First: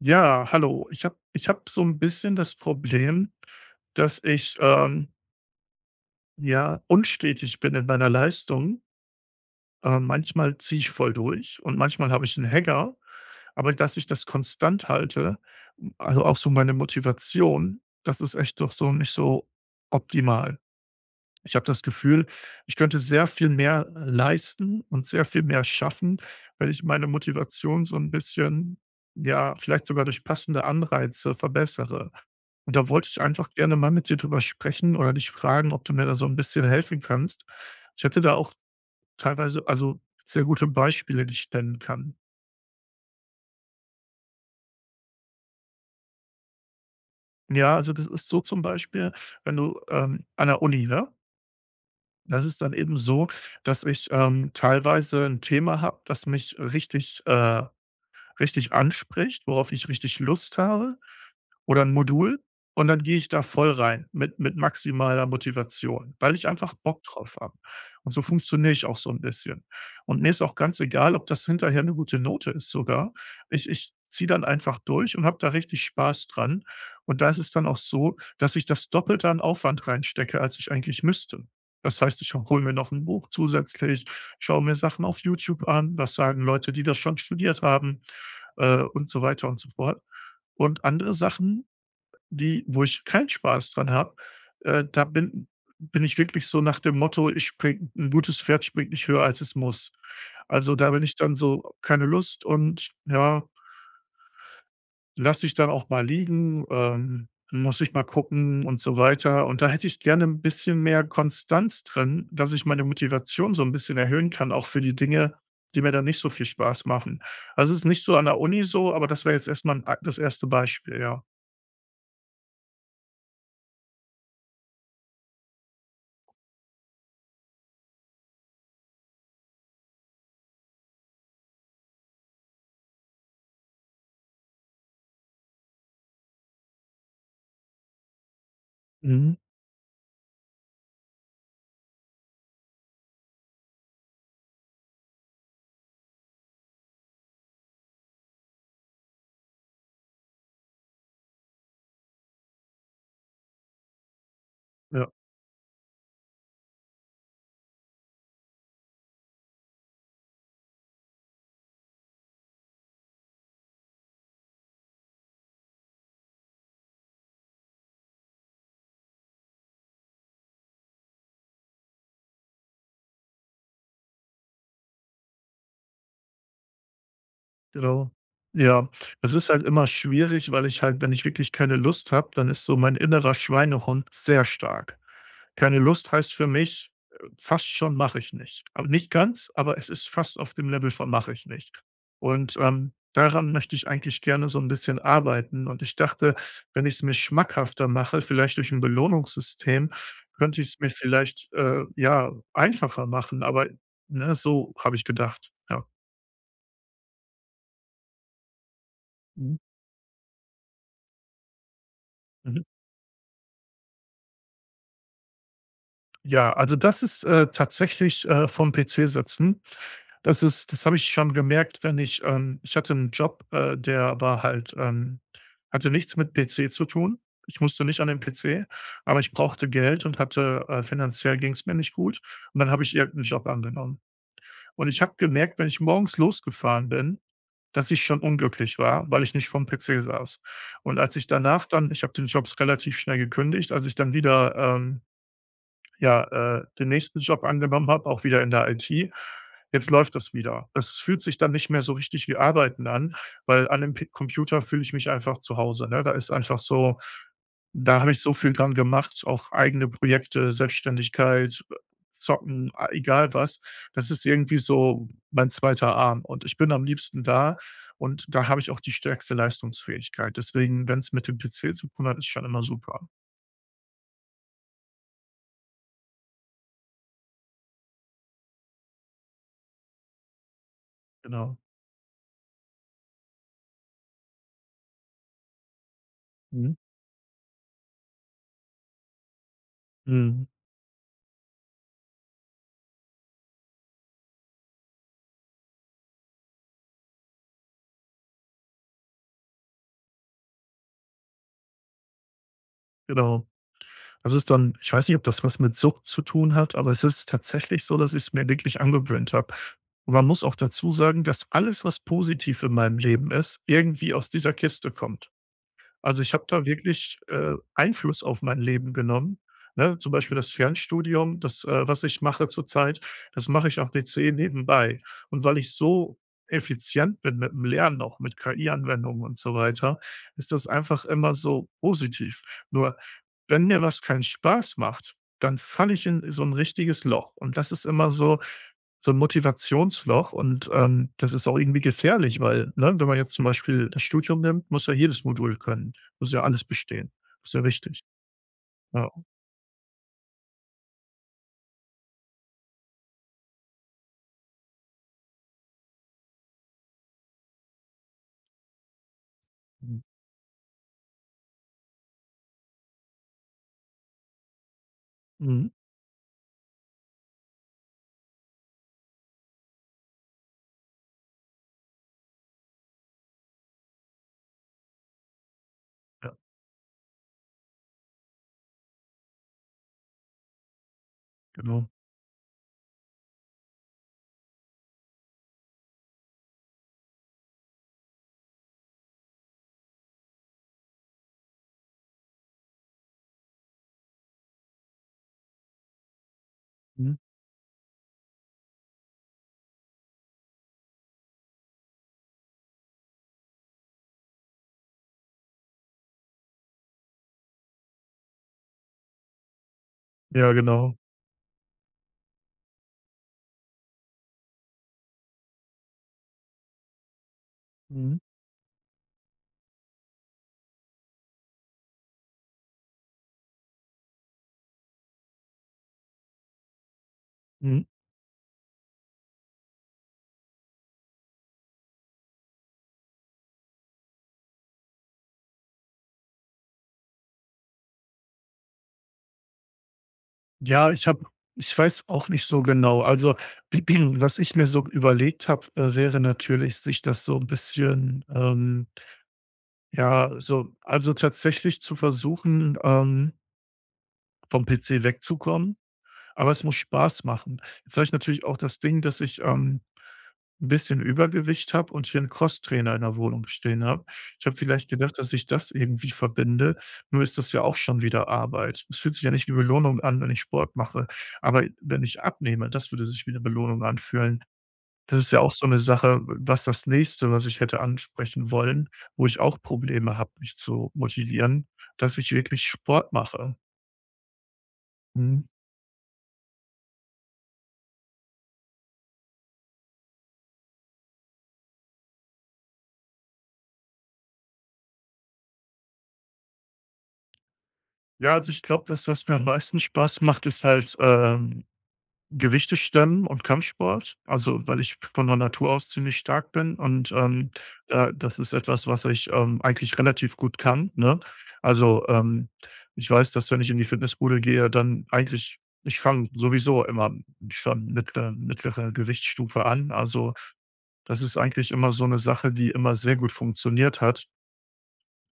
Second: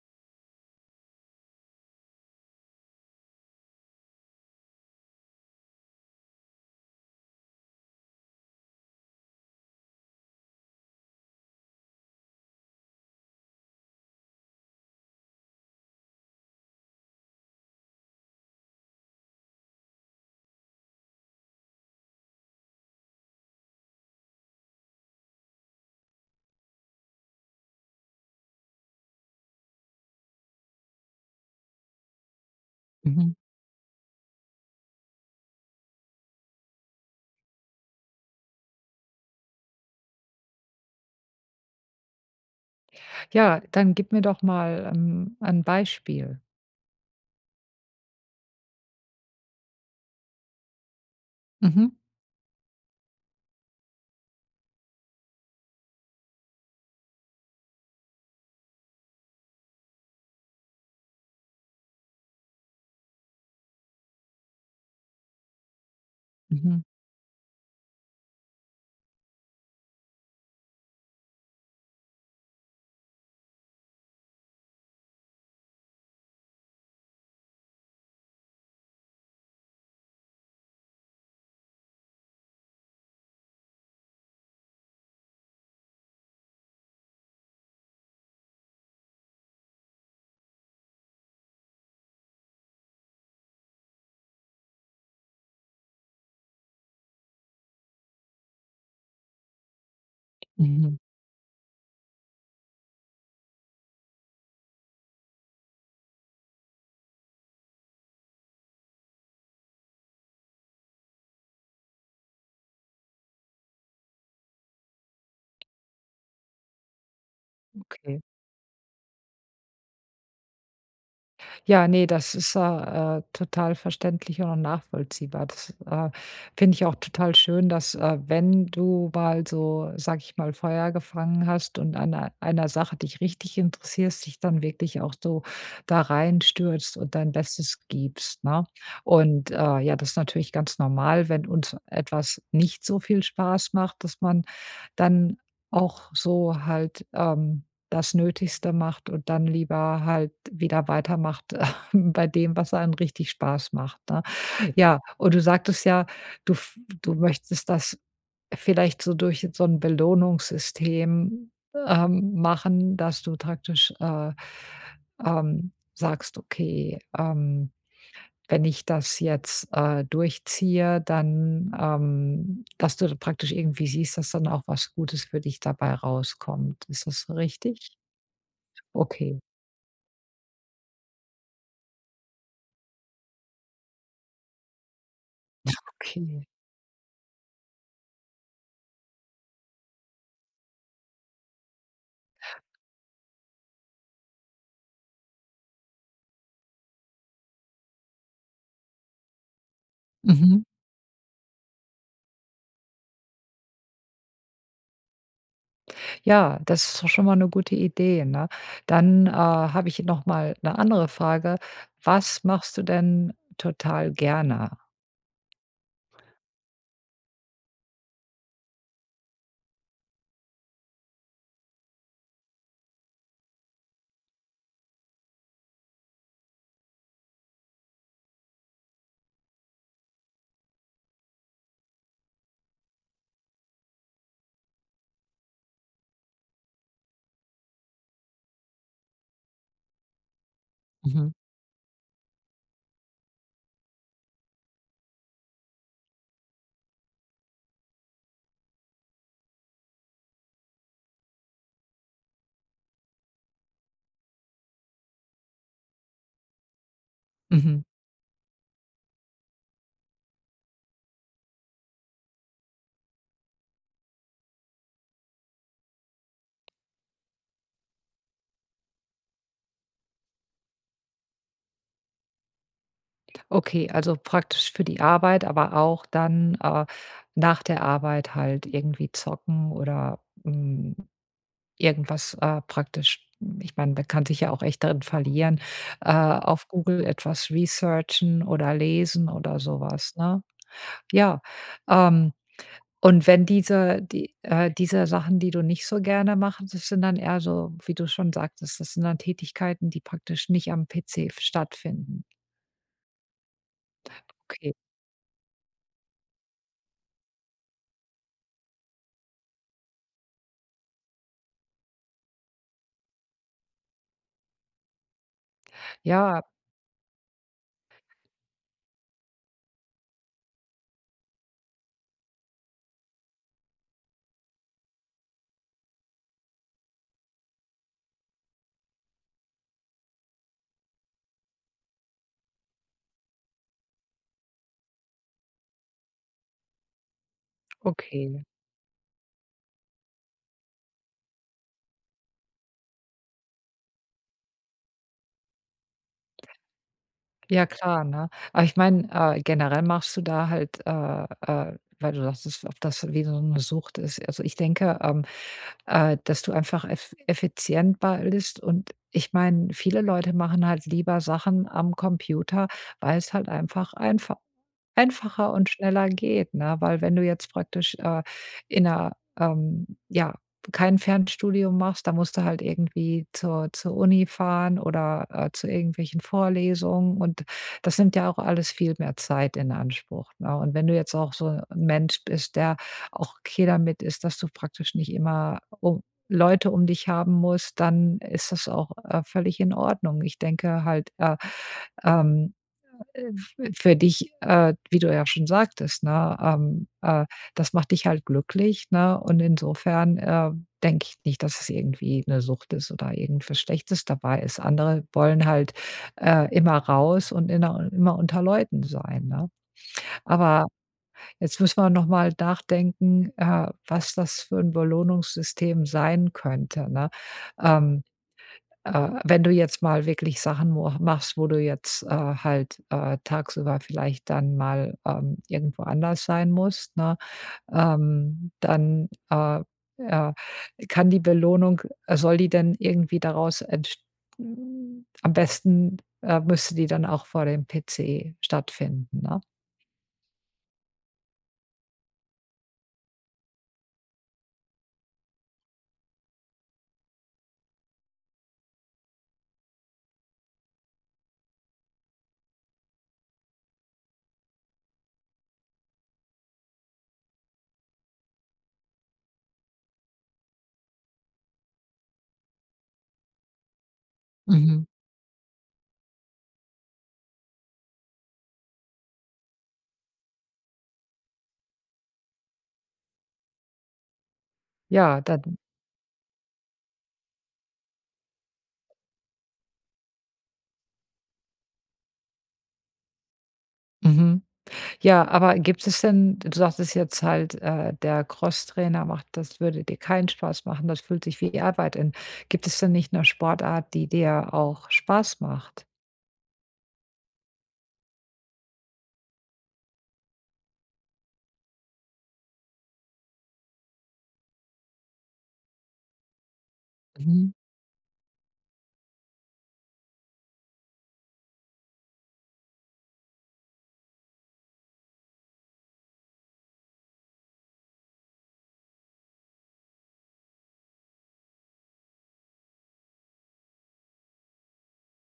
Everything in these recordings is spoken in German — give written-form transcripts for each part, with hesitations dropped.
Ja, hallo. Ich habe so ein bisschen das Problem, dass ich, ja, unstetig bin in meiner Leistung. Manchmal ziehe ich voll durch und manchmal habe ich einen Hänger, aber dass ich das konstant halte, also auch so meine Motivation, das ist echt doch so nicht so optimal. Ich habe das Gefühl, ich könnte sehr viel mehr leisten und sehr viel mehr schaffen, wenn ich meine Motivation so ein bisschen, ja, vielleicht sogar durch passende Anreize verbessere. Und da wollte ich Mhm. einfach gerne mal mit dir drüber sprechen oder dich fragen, ob du mir da so ein bisschen helfen kannst. Ich hätte da auch teilweise also sehr gute Beispiele, die ich nennen kann. Ja, dann gib mir doch mal, ein Beispiel. Ja, also, das ist so zum Beispiel, wenn du, an der Uni, ne? Mhm. Das ist dann eben so, dass ich, teilweise ein Thema habe, das mich richtig richtig anspricht, worauf ich richtig Lust habe. Oder ein Modul, und dann gehe ich da voll rein mit maximaler Motivation, weil ich einfach Mhm. Bock drauf habe. Und so funktioniere ich auch so ein bisschen. Und mir ist auch ganz egal, ob das hinterher eine gute Note ist sogar. Ich ziehe dann einfach durch und habe da richtig Spaß dran. Und da ist es dann auch so, dass ich das Doppelte an Aufwand reinstecke, als ich eigentlich müsste. Das heißt, ich hole mir noch ein Buch zusätzlich, schaue mir Sachen auf YouTube an, was sagen Leute, die das schon studiert haben, und so weiter und so fort. Und andere Sachen, die, wo ich keinen Spaß dran habe, da bin bin ich wirklich so nach dem Motto: „Ich springe ein gutes Pferd springt nicht höher, als es muss.“ Also, da Mhm. bin ich dann so: „Keine Lust“, und ja, lasse ich dann auch mal liegen, muss ich mal gucken und so weiter. Und da hätte ich gerne ein bisschen mehr Konstanz drin, dass ich meine Motivation so ein bisschen erhöhen kann, auch für die Dinge, die mir dann nicht so viel Spaß machen. Also, es ist nicht so Okay. an der Uni so, aber das wäre jetzt erst mal das erste Beispiel, ja. Ja, nee, das ist ja, total verständlich und auch nachvollziehbar. Das finde ich auch total schön, dass wenn du mal so, sag ich mal, Feuer gefangen hast und an ei einer Sache dich richtig interessierst, dich dann wirklich auch so da reinstürzt und dein Bestes gibst, ne? Mhm, Und, ja, das ist natürlich ganz normal, wenn uns etwas nicht so viel Spaß macht, dass man dann auch so halt, das Nötigste macht und dann lieber halt wieder weitermacht bei dem, was einem richtig Spaß macht, ne? Ja, ja. und du sagtest ja, du f du möchtest das vielleicht so durch so ein Belohnungssystem, machen, dass du praktisch, sagst: „Okay“ wenn ich das jetzt, durchziehe, dann, dass du praktisch irgendwie siehst, dass dann auch was Gutes für dich dabei rauskommt. Ist das so richtig? Genau. Ja, es Okay. ist halt immer schwierig, weil ich halt, wenn ich wirklich keine Lust habe, dann ist so mein innerer Schweinehund sehr stark. Keine Lust heißt für Okay. mich, fast schon mache ich nicht. Aber nicht ganz, aber es ist fast auf dem Level von mache ich nicht. Und, daran möchte ich eigentlich gerne so ein bisschen arbeiten und ich dachte, wenn ich es mir schmackhafter mache, vielleicht durch ein Belohnungssystem, könnte Mhm. ich es mir vielleicht, ja, einfacher machen, aber, ne, so habe ich gedacht. Ja. Ja, das ist doch schon mal eine gute Idee, ne? Dann, Mhm. habe ich noch mal eine andere Frage. Was Mhm. machst du denn total gerne? Ja, also das ist, tatsächlich, vorm PC sitzen. Das ist, das habe ich schon gemerkt, wenn ich, ich hatte einen Job, der war halt, hatte nichts mit PC zu tun. Ich musste nicht an den PC, aber ich brauchte Geld und hatte finanziell ging es mir nicht gut. Und dann habe ich irgendeinen Job angenommen. Und ich habe gemerkt, wenn ich morgens losgefahren bin, dass ich schon unglücklich war, weil ich nicht vorm PC saß. Und als ich Mhm, danach dann, ich habe den Jobs relativ schnell gekündigt, als ich dann wieder, ja, den nächsten Job angenommen habe, auch wieder in der IT. Jetzt läuft das wieder. Es fühlt sich dann nicht mehr so richtig wie Arbeiten an, weil an dem P Computer fühle ich mich einfach zu Hause, ne? Da ist einfach so, mhm. da habe ich so viel dran gemacht, auch eigene Projekte, Selbstständigkeit, Zocken, a egal was. Das ist irgendwie so mein zweiter Arm und ich bin am liebsten da, und da habe ich auch die stärkste Leistungsfähigkeit. Deswegen, wenn es mit dem PC zu tun hat, ist schon immer super. Okay, also praktisch für die Arbeit, aber auch dann, nach der Arbeit halt irgendwie zocken oder, hm Genau. irgendwas, praktisch ich meine, man kann sich ja auch echt darin verlieren, auf Mhm. Google etwas researchen oder lesen oder sowas, ne? Mhm. Ja, ähm, und wenn diese Sachen, die du nicht so gerne machst, das sind dann eher so, wie du schon sagtest, das sind dann Tätigkeiten, die praktisch nicht am PC f stattfinden. Genau. Das ist dann, Okay. ich weiß nicht, ob das was mit Sucht zu tun hat, aber es ist tatsächlich so, dass ich es mir wirklich angewöhnt habe. Und man muss auch dazu sagen, dass alles, was positiv in meinem Leben ist, irgendwie aus dieser Kiste kommt. Also, ich Ja, habe da wirklich, Einfluss auf mein Leben genommen, ne? Zum Beispiel das Fernstudium, das, was ich mache zurzeit, das mache ich am PC nebenbei. Und weil ich so effizient bin mit dem Lernen, auch mit KI-Anwendungen und so weiter, ist das einfach immer so positiv. Nur, wenn mir was keinen Spaß macht, dann falle ich in so ein richtiges Loch. Und das ist immer so, okay. so ein Motivationsloch, und, das ist auch irgendwie gefährlich, weil, ne, wenn man jetzt zum Beispiel das Studium nimmt, muss ja jedes Modul können, muss ja alles bestehen. Ist ja Ja wichtig. klar, ne? Aber ich meine, Ja. Generell machst du da halt, weil du sagtest, ob das wie so eine Sucht ist. Also, ich denke, dass du einfach effizient bist und ich meine, viele Mhm. Leute machen halt lieber Sachen am Computer, weil es halt einfacher Mhm. und schneller geht, ne? Weil wenn du jetzt praktisch, in einer ja, kein Fernstudium machst, da musst du halt irgendwie zur Uni fahren oder, zu irgendwelchen Ja, Vorlesungen und das nimmt ja auch alles viel mehr Zeit in Anspruch, ne? Und wenn du jetzt auch so ein genau. Mensch bist, der auch okay damit ist, dass du praktisch nicht immer um Leute um dich haben musst, dann ist das auch, völlig in Ordnung. Ich denke halt, ähm äh, f für dich, wie du ja schon sagtest, ne, Mhm. Das macht dich halt glücklich, ne? Und insofern, denke ich nicht, dass es irgendwie eine Sucht ist oder irgendwas Schlechtes dabei ist. Andere wollen halt, immer raus und inner immer unter Leuten sein, ne? Ja, Aber genau. jetzt müssen wir noch mal nachdenken, was das für ein Belohnungssystem sein könnte, ne? Ähm Mhm. äh, wenn du jetzt mal wirklich Sachen mo machst, wo du jetzt, halt, tagsüber vielleicht dann mal, irgendwo anders sein musst, ne, Mhm. Dann, äh, kann die Belohnung soll die denn irgendwie daraus am besten, müsste die dann auch vor dem PC stattfinden, ne? Ja, ich habe Ich weiß auch nicht so genau. Also, was ich mir so überlegt habe, wäre natürlich, sich das so ein bisschen, ja, so, also tatsächlich zu versuchen, vom PC wegzukommen. Aber es muss Spaß machen. Jetzt habe ich natürlich auch das Ding, dass ich, 'n bisschen Übergewicht habe und hier einen Crosstrainer in der Wohnung stehen habe. Ich habe Mhm. vielleicht gedacht, dass ich das irgendwie verbinde, nur ist das ja auch schon wieder Arbeit. Es fühlt sich ja nicht wie Belohnung an, wenn ich Sport mache, aber wenn ich abnehme, das würde sich wie eine Belohnung anfühlen. Das Ja, ist ja auch dann, so eine Sache, was das Nächste, was ich hätte ansprechen wollen, wo ich auch Probleme habe, mich zu motivieren, dass ich wirklich Sport mache. mhm. Ja, Mhm. aber gibt es denn du sagtest jetzt halt, der Crosstrainer macht das würde dir keinen Spaß machen, das fühlt sich wie Arbeit an. Gibt es denn nicht eine Sportart, die dir auch Spaß macht? Ja, also ich glaube, das, was mir am meisten Spaß macht, ist halt, Gewichte stemmen und Kampfsport. Also, weil ich von der Natur aus ziemlich stark bin und, Mhm, da das ist etwas, was ich, eigentlich relativ gut kann, ne? Also, ich weiß, dass, wenn ich in die Fitnessbude gehe, dann eigentlich, ich fange sowieso immer schon mit der mittlere Gewichtsstufe an. Also, das ist eigentlich immer so eine Sache, die immer sehr gut funktioniert hat,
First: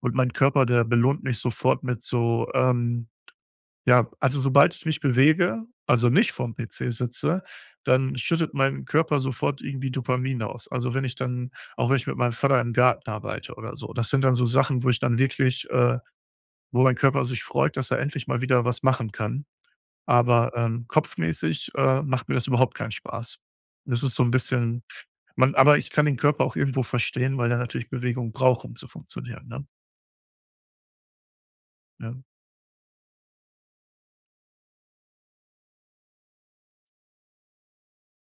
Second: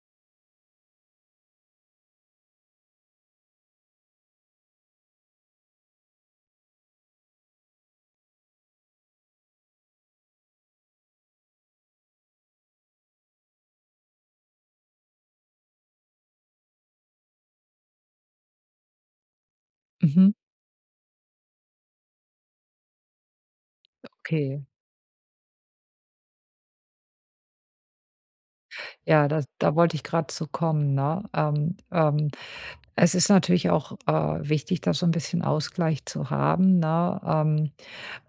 und mein Körper, der belohnt mich sofort mit so, ja, also sobald ich mich bewege, also nicht vorm PC sitze, dann schüttet mein Körper sofort irgendwie Dopamin aus. Also wenn ich dann, auch wenn ich mit meinem Vater im Garten arbeite oder so, das sind dann so Sachen, wo ich dann wirklich wo mein Körper sich freut, dass er endlich mal wieder was machen kann. mhm, Aber, kopfmäßig, macht mir das überhaupt keinen Spaß. Das ist so ein okay. bisschen, man aber ich kann den Körper auch irgendwo verstehen, weil er natürlich Bewegung braucht, um zu Ja, das funktionieren, ne? da wollte ich gerade zu kommen, ne? Ähm, Ja. ähm, es ist natürlich auch, wichtig, da so ein bisschen Ausgleich zu haben, ne? Ähm,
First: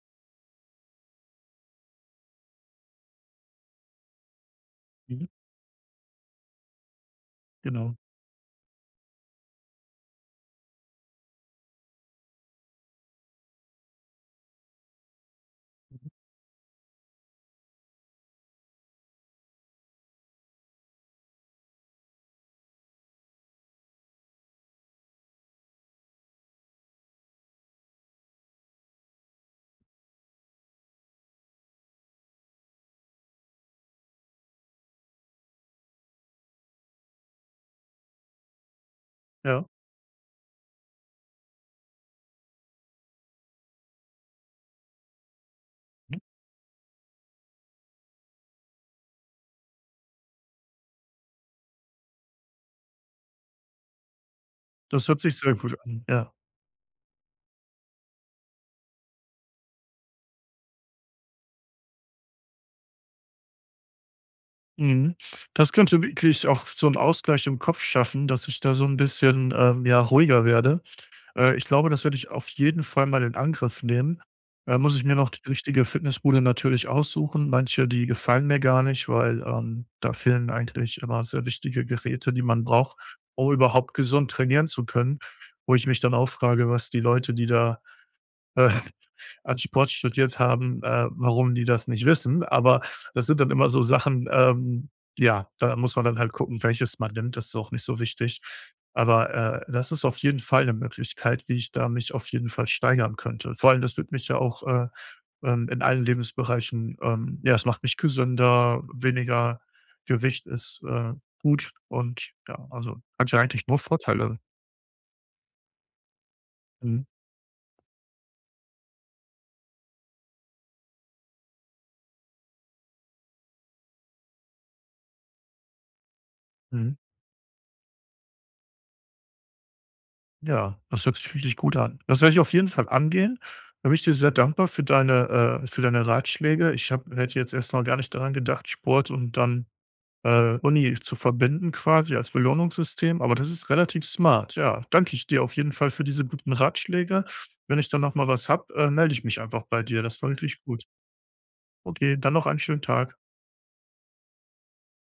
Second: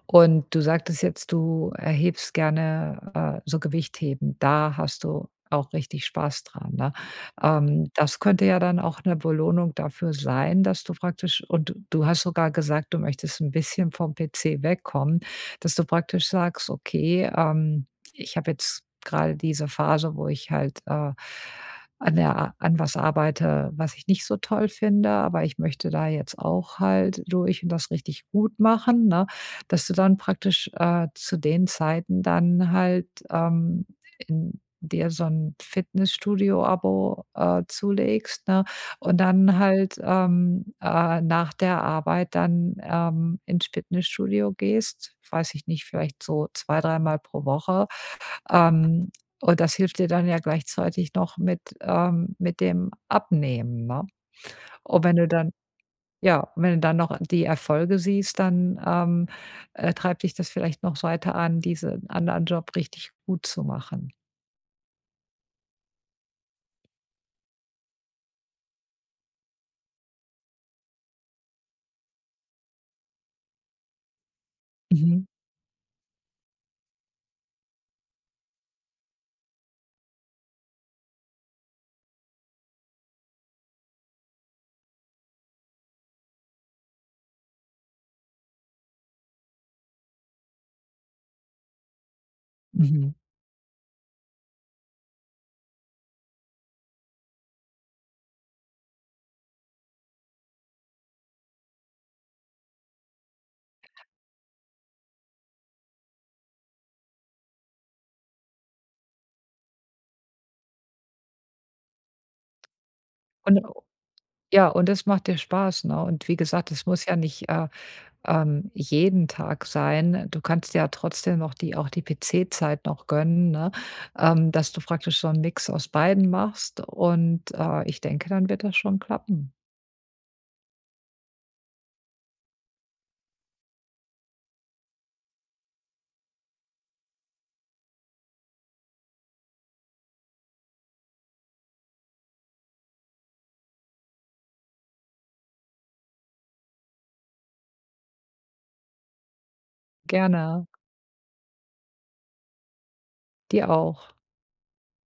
und du sagtest jetzt, du erhebst gerne, so Gewichtheben. Da hast Mhm. du auch richtig Spaß dran, ne? Ähm, Genau. das könnte ja dann auch eine Belohnung dafür sein, dass du praktisch und du hast sogar gesagt, du möchtest ein bisschen vom PC wegkommen, dass du praktisch sagst: „Okay“ ich habe jetzt gerade diese Phase, wo ich halt, an was arbeite, was ich nicht so toll finde, aber ich möchte da jetzt auch halt durch und das richtig gut machen, ne? Dass du dann praktisch, zu den Zeiten dann halt, in dir so ein Fitnessstudio-Abo, zulegst, ne? Und dann Ja, halt, nach der Arbeit dann, ins Fitnessstudio gehst, weiß ich nicht, vielleicht so zwei dreimal pro Woche ähm, und das hilft dir dann ja gleichzeitig noch mit mit dem Abnehmen, ne? Und das wenn hört du sich dann sehr gut an, ja. ja, und wenn du dann noch die Erfolge siehst, dann, treibt dich das vielleicht noch weiter an, diesen anderen Job richtig gut zu machen. Mhm. Das könnte wirklich auch so einen Ausgleich im Kopf schaffen, dass ich da so ein bisschen, ja, ruhiger werde. Ich glaube, das werde ich auf jeden Fall mal in Angriff nehmen. Da muss ich mir Mhm, noch die richtige Fitnessbude natürlich aussuchen. Manche, die gefallen mir gar nicht, weil, da fehlen eigentlich immer sehr wichtige Geräte, die man braucht, um überhaupt gesund trainieren zu können, wo ich mich dann auch frage, was die Leute, die da, äh als Sport studiert haben, warum die das nicht wissen. Aber mhm. das sind dann immer so Sachen, ja, da muss man dann halt gucken, welches man nimmt. Das ist auch nicht so wichtig. Aber das ist auf jeden Fall eine Möglichkeit, wie ich da mich auf jeden Fall steigern könnte. Vor allem, das würde mich ja auch, in allen Lebensbereichen, ja, es macht mich gesünder, weniger Gewicht ist, gut, und ja, also hat ja Und eigentlich nur Vorteile. ja, und es macht dir Spaß, ne? Und wie gesagt, es muss Mhm. ja nicht jeden Tag sein. Du kannst dir ja trotzdem noch die PC-Zeit noch gönnen, ne? Dass du praktisch so einen Mix aus beiden machst Mhm. und, ich denke, dann wird das schon klappen. Ja, das hört sich richtig gut an. Das werde ich auf jeden Fall angehen. Da bin ich dir sehr dankbar für deine Ratschläge. Hätte jetzt erst mal gar nicht daran gedacht, Sport und dann Uni zu verbinden quasi als Belohnungssystem. Aber das ist relativ smart. Ja, danke ich dir auf jeden Fall für diese guten Ratschläge. Wenn ich dann noch mal was habe, melde ich mich einfach bei dir. Das war wirklich Gerne. gut. Okay, dann noch einen schönen Tag. Dir auch.